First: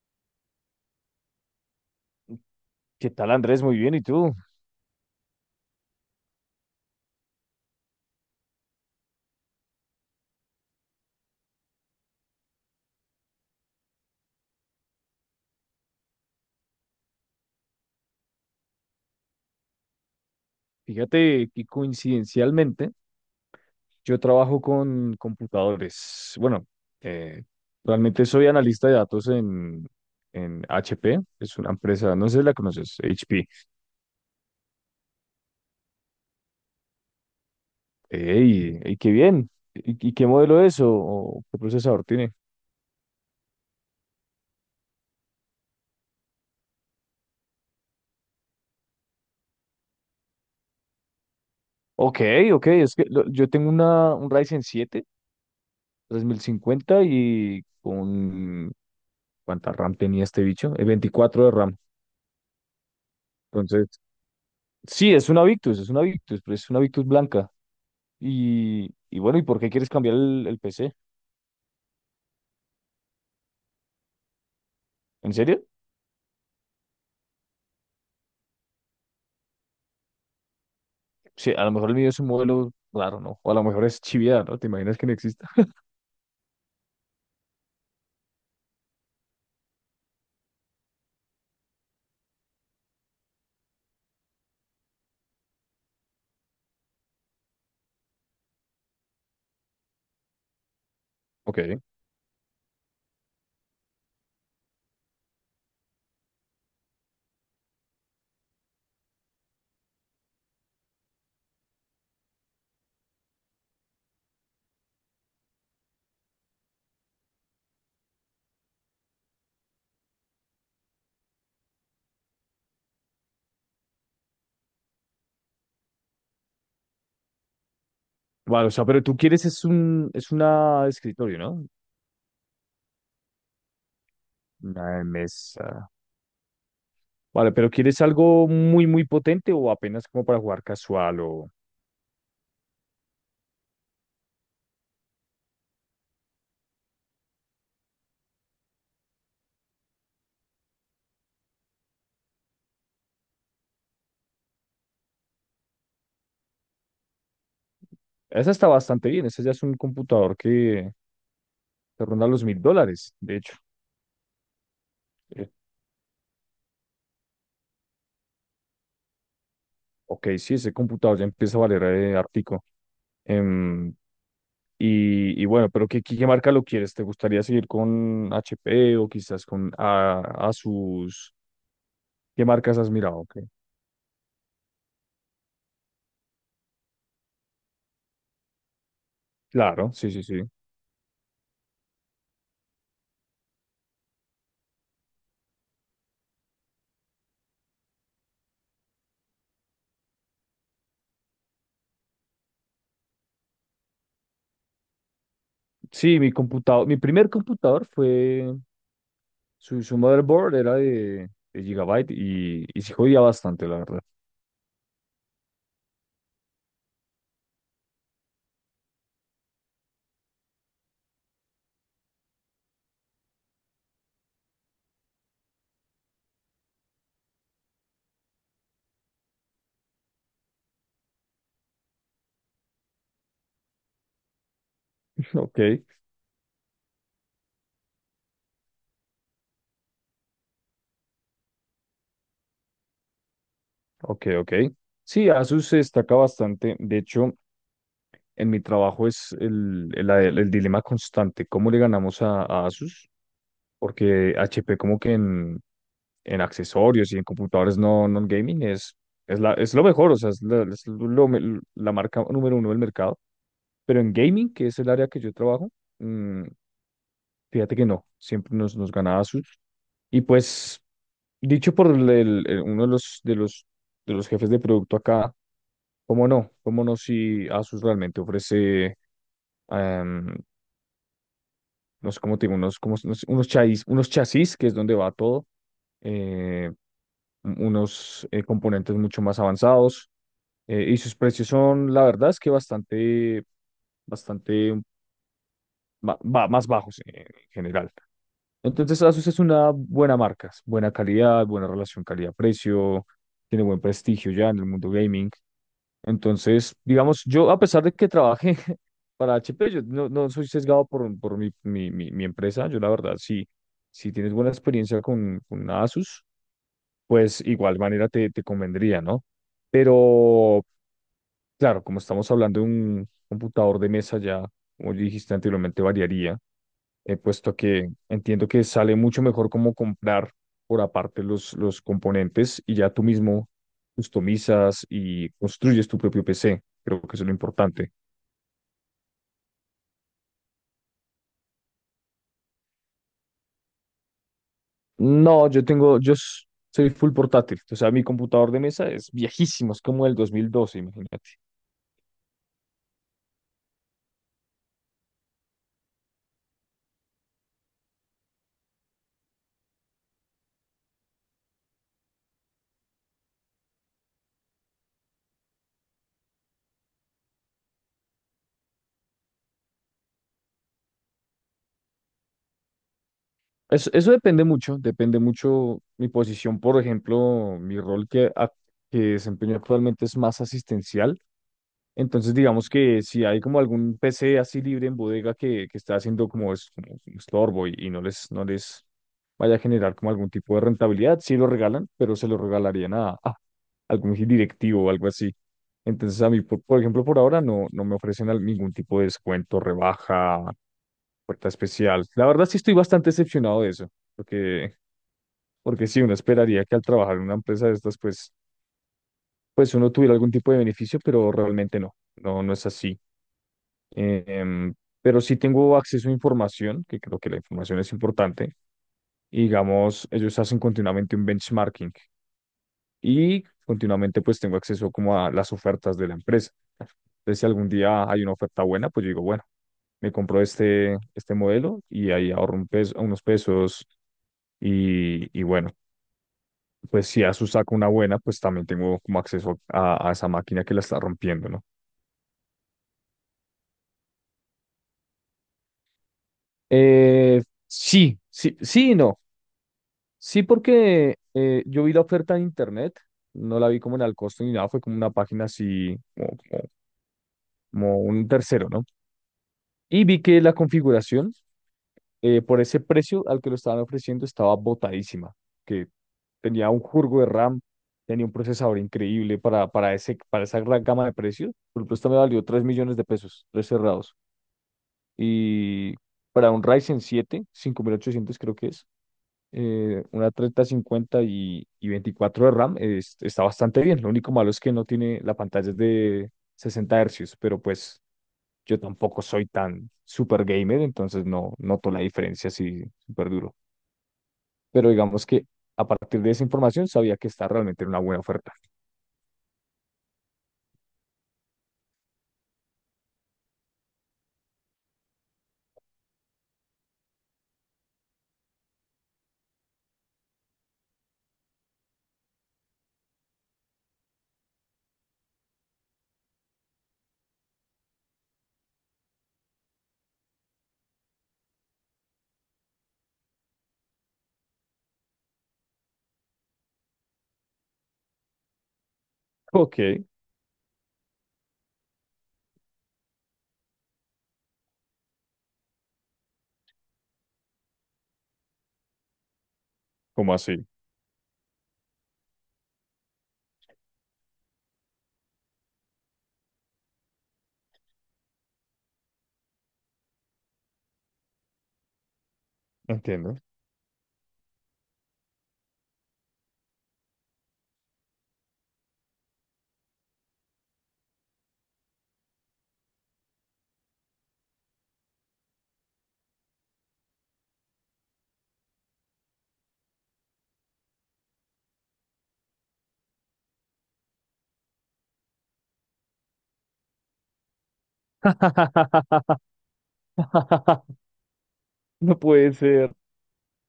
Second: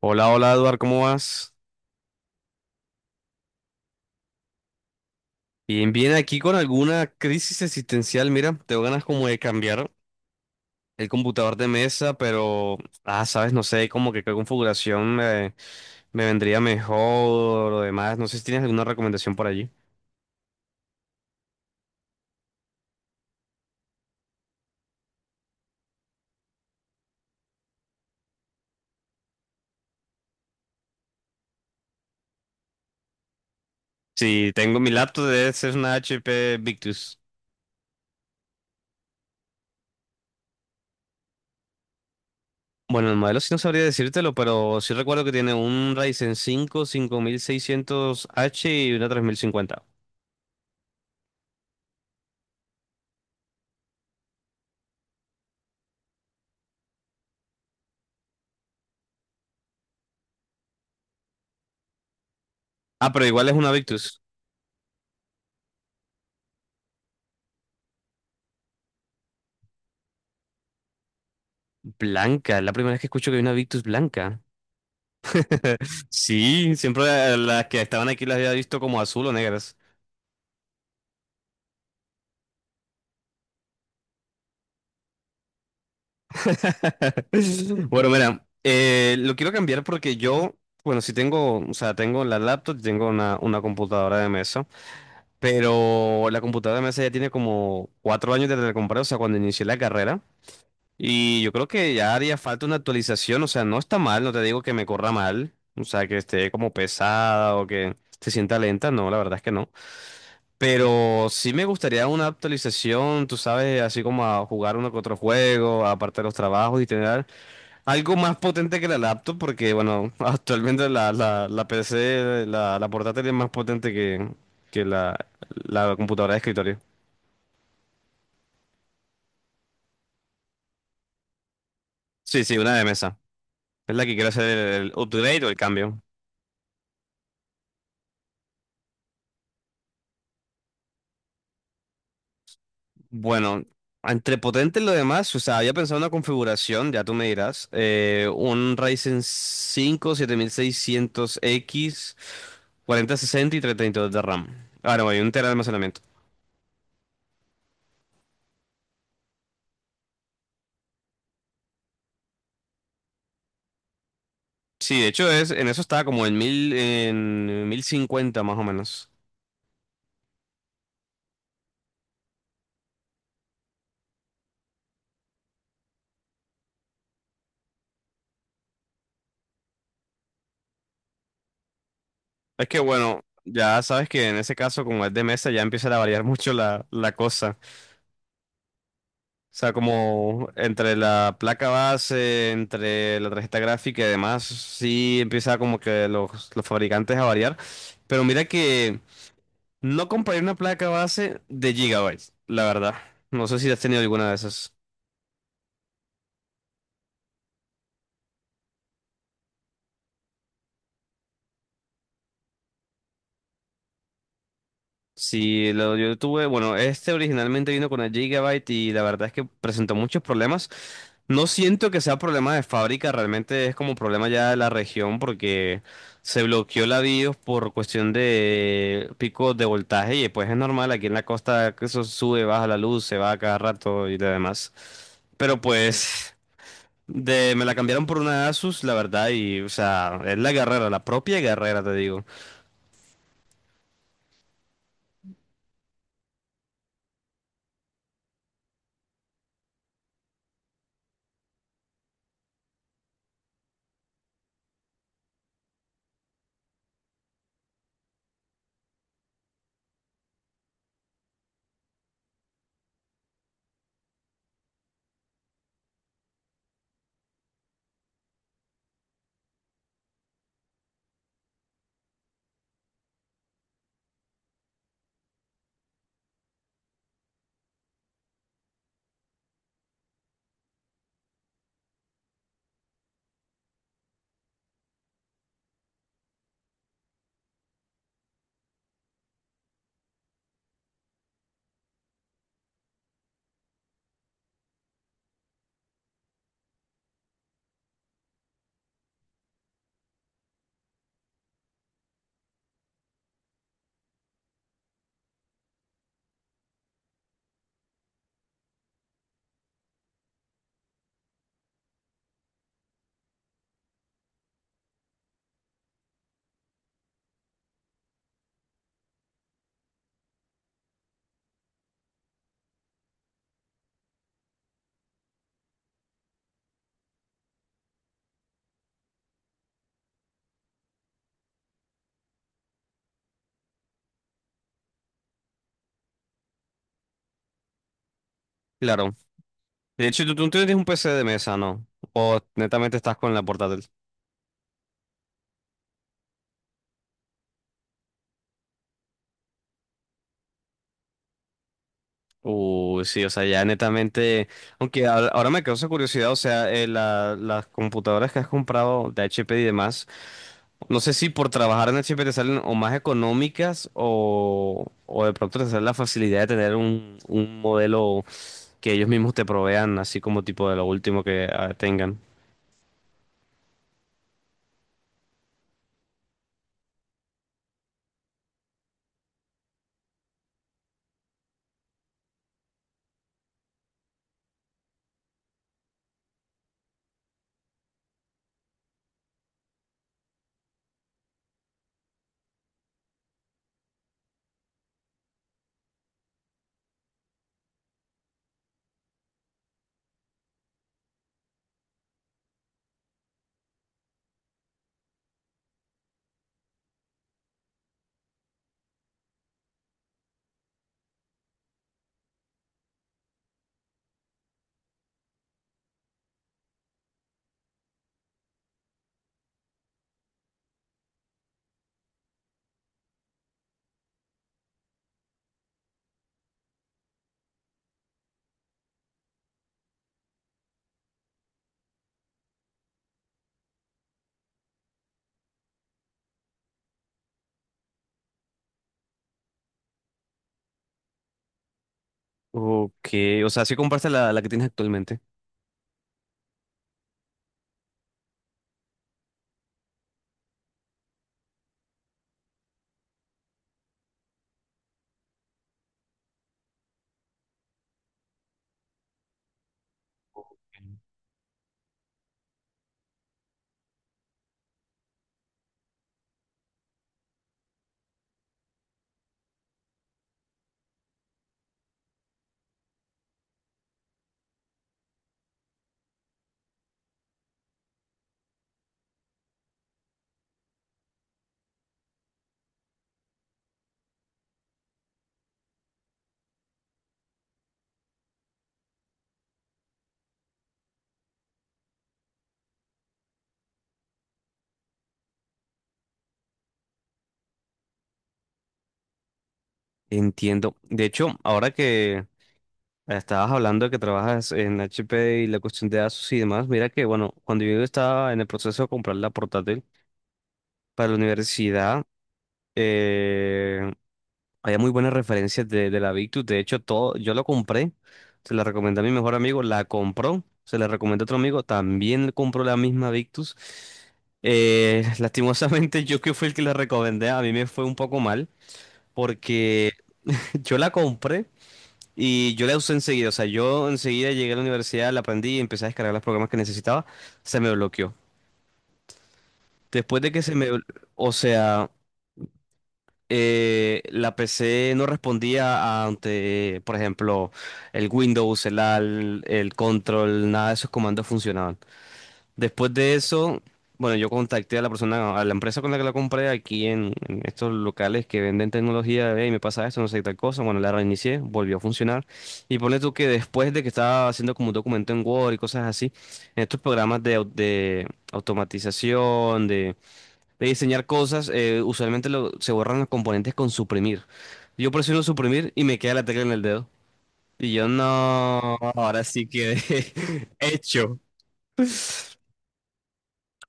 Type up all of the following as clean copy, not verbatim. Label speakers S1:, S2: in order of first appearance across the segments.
S1: Hola, hola Eduard, ¿cómo vas?
S2: ¿Qué tal, Andrés? Muy bien, ¿y tú?
S1: Bien, bien, aquí con alguna crisis existencial, mira, tengo ganas como de cambiar el computador de mesa, pero, sabes, no sé, como que qué configuración me vendría mejor o demás, no sé si tienes alguna recomendación por allí.
S2: Fíjate que coincidencialmente yo trabajo con computadores. Bueno, eh, realmente soy analista de datos en, HP, es una empresa, no sé si la conoces, HP.
S1: Sí, tengo mi laptop, debe ser una HP Victus.
S2: ¡Ey! ¡Ey, qué bien! ¿Y qué modelo es o qué procesador tiene?
S1: Bueno, el modelo sí no sabría decírtelo, pero sí recuerdo que tiene un Ryzen cinco cinco mil seiscientos h y una tres mil cincuenta.
S2: Ok, ok, es que yo tengo una, un Ryzen 7 3050 y con... ¿Cuánta RAM tenía este bicho? 24 de RAM.
S1: Ah, pero igual es una
S2: Entonces,
S1: Victus.
S2: sí, es una Victus, pero es una Victus blanca. Y bueno, ¿y por qué quieres cambiar el PC?
S1: Blanca, es la primera vez que escucho que hay una Victus blanca.
S2: ¿En serio?
S1: Sí, siempre las que estaban aquí las había visto como azul o negras.
S2: Sí, a lo mejor el mío es un modelo raro, ¿no? O a lo mejor es chiviada, ¿no? ¿Te imaginas que no exista?
S1: Bueno, mira, lo quiero cambiar porque yo, bueno, sí tengo, o sea, tengo la laptop, y tengo una computadora de mesa, pero la computadora de mesa ya tiene como cuatro años desde que la compré, o sea, cuando inicié la carrera, y yo creo
S2: Ok.
S1: que ya haría falta una actualización, o sea, no está mal, no te digo que me corra mal, o sea, que esté como pesada o que se sienta lenta, no, la verdad es que no. Pero sí me gustaría una actualización, tú sabes, así como a jugar uno que otro juego, aparte de los trabajos y tener algo más potente que la laptop, porque bueno, actualmente la PC, la portátil es más potente que la computadora de escritorio.
S2: Vale, o sea, pero tú quieres es un, es una escritorio, ¿no?
S1: Sí, sí, una de mesa. Es la que quiero hacer el
S2: Una
S1: upgrade o el
S2: mesa.
S1: cambio.
S2: Vale, pero ¿quieres algo muy, muy potente o apenas como para jugar casual o...
S1: Bueno, entre potente y lo demás, o sea, había pensado una configuración, ya tú me dirás, un Ryzen 5 7600X, sesenta y 32 de RAM. Ahora, voy, un tera de almacenamiento.
S2: Esa está bastante bien, esa ya es un computador que te ronda los mil dólares, de hecho.
S1: Sí, de hecho
S2: Eh,
S1: es, en eso estaba como en 1050 más o menos.
S2: ok, sí, ese computador ya empieza a valer ártico. Y bueno, pero ¿qué, marca lo quieres? ¿Te gustaría seguir con HP o quizás con Asus? ¿Qué
S1: Es que
S2: marcas has mirado?
S1: bueno,
S2: Ok.
S1: ya sabes que en ese caso, como es de mesa, ya empieza a variar mucho la cosa. O sea,
S2: Claro, sí, sí, sí.
S1: como entre la placa base, entre la tarjeta gráfica y demás, sí empieza como que los fabricantes a variar. Pero mira que no compré una placa base de gigabytes, la verdad. No sé si has tenido alguna de esas.
S2: Sí, mi primer computador su motherboard era de Gigabyte y sí jodía bastante, la verdad.
S1: Sí, lo, yo tuve, bueno, este originalmente vino con el Gigabyte y la verdad es que presentó muchos problemas. No siento que sea problema de fábrica, realmente es como problema ya de la región porque se bloqueó la BIOS por cuestión de picos de voltaje y pues es normal aquí en la costa que eso sube, baja la luz, se va a cada rato y lo demás. Pero sí.
S2: Ok,
S1: Pues de, me la cambiaron por una Asus, la verdad, y o sea, es la guerrera, la propia guerrera, te digo.
S2: ok, ok. Sí, Asus se destaca bastante. De hecho, en mi trabajo es el dilema constante, ¿cómo le ganamos a Asus? Porque HP como que en, accesorios y en computadores no non-gaming es lo mejor, o sea, es, la, es lo me- la marca número uno del mercado. Pero en gaming, que es el área que yo trabajo, mm, fíjate que no, siempre nos ganaba Asus. Y pues, dicho por uno de los, jefes de producto acá, ¿cómo no? ¿Cómo no si Asus realmente ofrece, em, no sé cómo te digo, unos, como, unos chasis, que es donde va todo, eh, unos componentes mucho más avanzados. Y sus precios son, la verdad, es que bastante, bastante más bajos en general. Entonces, Asus es una buena marca, es buena calidad, buena relación calidad-precio, tiene buen prestigio ya en el mundo gaming. Entonces, digamos, yo a pesar de que trabajé para HP, yo no soy sesgado por mi empresa. Yo la verdad, sí, si tienes buena experiencia con una Asus, pues igual manera te convendría, ¿no? Pero, claro, como estamos hablando de un computador de mesa ya, como dijiste anteriormente, variaría, puesto que entiendo que sale mucho mejor como comprar por aparte los componentes y ya tú mismo customizas y construyes tu propio PC. Creo que eso es lo importante.
S1: Claro, de hecho, tú tienes un PC de mesa, ¿no? O netamente estás con la portátil.
S2: No, yo tengo, soy full portátil, o sea, mi computador de mesa es viejísimo, es como el 2012, imagínate.
S1: Uy, sí, o sea, ya netamente. Aunque ahora me causa curiosidad, o sea, la- las computadoras que has comprado de HP y demás, no sé si por trabajar en HP te salen o más económicas o de pronto te sale la facilidad de tener un modelo que ellos mismos te provean, así como tipo de lo último que tengan.
S2: Eso depende mucho mi posición, por ejemplo, mi rol que que desempeño actualmente es más asistencial. Entonces, digamos que si hay como algún PC así libre en bodega que está haciendo como, como un estorbo y no les vaya a generar como algún tipo de rentabilidad, sí lo regalan, pero se lo regalarían a algún directivo o algo así. Entonces, a mí, por ejemplo, por ahora no me ofrecen ningún tipo de descuento, rebaja, puerta especial. La verdad sí estoy bastante decepcionado de eso, porque, porque sí, uno esperaría que al trabajar en una empresa de estas, pues, uno tuviera algún tipo de beneficio, pero realmente no, no, no es así. Eh, em, pero sí tengo acceso a información, que creo que la información es importante, y digamos, ellos hacen continuamente un benchmarking y continuamente pues tengo acceso como a las ofertas de la empresa. Entonces, si algún día hay una oferta buena, pues yo digo, bueno me compro este modelo y ahí ahorro un peso, unos pesos. Y bueno, pues si Asus saca una buena, pues también tengo como acceso a esa máquina que la está rompiendo, ¿no?
S1: Ok, o sea, si compraste la que tienes actualmente.
S2: Eh, sí, sí, sí y no. Sí, porque yo vi la oferta en internet, no la vi como en al costo ni nada, fue como una página así, como un tercero, ¿no? Y vi que la configuración por ese precio al que lo estaban ofreciendo estaba botadísima, que tenía un jurgo de RAM, tenía un procesador increíble para esa gran gama de precios. Por ejemplo, esta me valió 3 millones de pesos, tres cerrados. Y para un Ryzen 7 5800 creo que es, una 3050 y 24 de RAM, está bastante bien. Lo único malo es que no tiene, la pantalla es de 60 hercios, pero pues yo tampoco soy tan super gamer, entonces no noto la diferencia así súper duro, pero digamos que a partir de esa información sabía que está realmente en una buena oferta.
S1: Entiendo. De hecho, ahora que estabas hablando de que trabajas en HP y la cuestión de ASUS y demás. Mira que, bueno, cuando yo estaba en el proceso de comprar la portátil para la universidad, eh, había muy buenas referencias de la Victus. De hecho, todo, yo lo compré, se la recomendé a mi mejor amigo, la compró, se la recomendé a otro amigo, también compró la misma Victus. Lastimosamente, yo que fui el que la recomendé, a mí me fue un poco mal
S2: Ok,
S1: porque yo la compré. Y yo la usé enseguida, o sea, yo enseguida llegué a la universidad, la aprendí y empecé a descargar los programas que necesitaba, se me bloqueó. Después de
S2: ¿cómo
S1: que se
S2: así?
S1: o sea, la PC no respondía ante, por ejemplo, el Windows, el AL, el control, nada de esos comandos funcionaban. Después de
S2: Entiendo.
S1: eso, bueno, yo contacté a la persona, a la empresa con la que la compré aquí en estos locales que venden tecnología, y me pasa esto, no sé qué tal cosa. Bueno, la reinicié, volvió a funcionar. Y ponle tú que después de que estaba haciendo como un documento en Word y cosas así, en estos programas de automatización, de diseñar cosas, usualmente lo- se borran los componentes con suprimir. Yo presiono suprimir y me queda la tecla en el dedo. Y yo no, ahora sí quedé hecho.
S2: No puede ser.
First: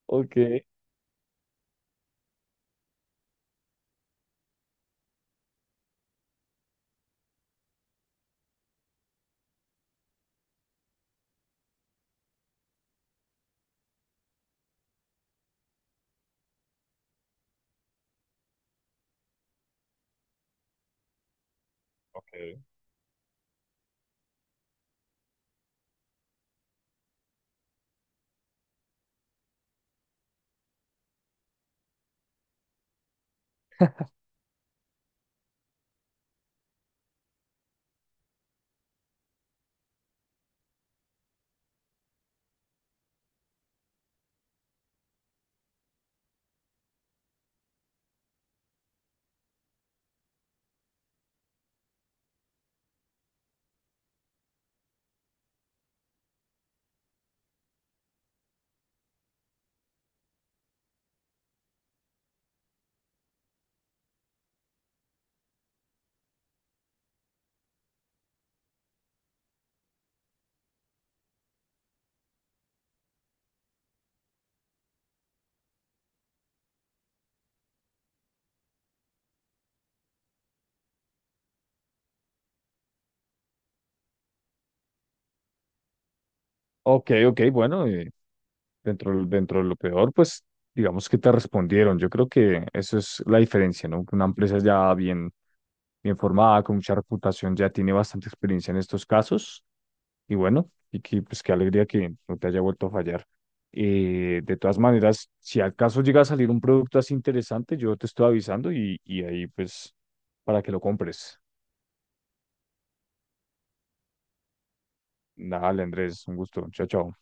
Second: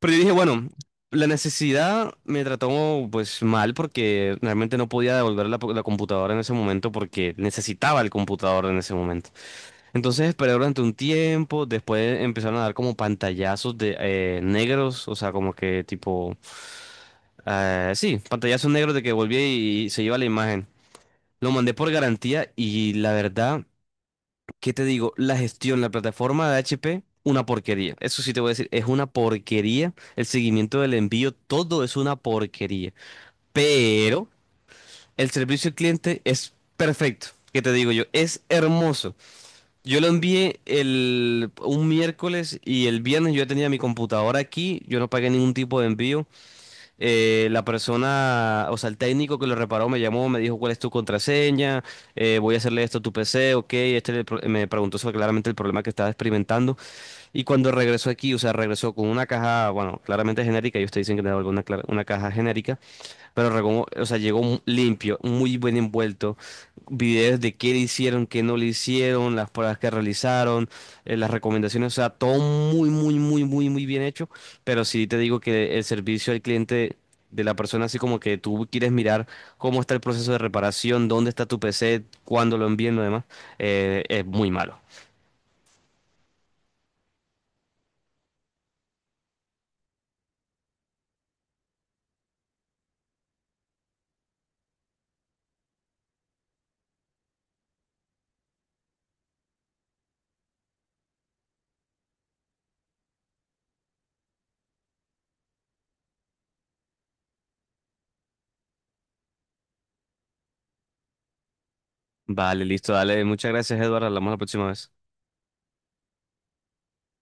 S1: Pero yo dije,
S2: Ok.
S1: bueno, la necesidad me trató pues mal porque realmente no podía devolver la computadora en ese momento porque necesitaba el computador en ese momento. Entonces esperé durante un tiempo, después empezaron a dar como pantallazos de negros, o sea, como que tipo, sí, pantallazos negros de que volvía y se iba la imagen. Lo mandé por
S2: Ok,
S1: garantía y la verdad... ¿Qué te digo? La gestión, la plataforma de HP, una porquería. Eso sí te voy a decir, es una porquería. El seguimiento del envío, todo es una porquería. Pero el servicio al cliente es perfecto. ¿Qué te digo yo? Es hermoso. Yo lo envié un miércoles y el viernes yo ya tenía mi computadora aquí. Yo no pagué ningún tipo de envío. La persona, o sea, el técnico que lo reparó me llamó, me dijo cuál es tu contraseña, voy a hacerle esto a tu PC, ok, este le pro- me preguntó sobre claramente el problema que estaba experimentando y cuando regresó aquí, o sea, regresó con una caja, bueno, claramente genérica, ellos te dicen que era alguna, clara- una caja genérica, pero Ragón, o sea, llegó mu- limpio, muy bien envuelto. Videos de qué le hicieron, qué no le hicieron, las pruebas que realizaron, las recomendaciones, o sea, todo muy, muy, muy, muy, muy bien hecho. Pero sí te digo que el servicio al cliente de la persona, así como que tú quieres mirar cómo está el proceso de reparación, dónde está tu PC, cuándo lo envíen, lo demás, es muy malo.
S2: ok, ok, bueno, dentro de lo peor, pues digamos que te respondieron. Yo creo que eso es la diferencia, ¿no? Que una empresa ya bien, bien formada, con mucha reputación, ya tiene bastante experiencia en estos casos. Y bueno, y que, pues qué alegría que no te haya vuelto a fallar. De todas maneras, si al caso llega a salir un producto así interesante, yo te estoy avisando y ahí pues para que lo compres.
S1: Vale, listo, dale. Muchas gracias, Eduardo. Hablamos la próxima vez.
S2: Dale, Andrés, un gusto. Chao, chao.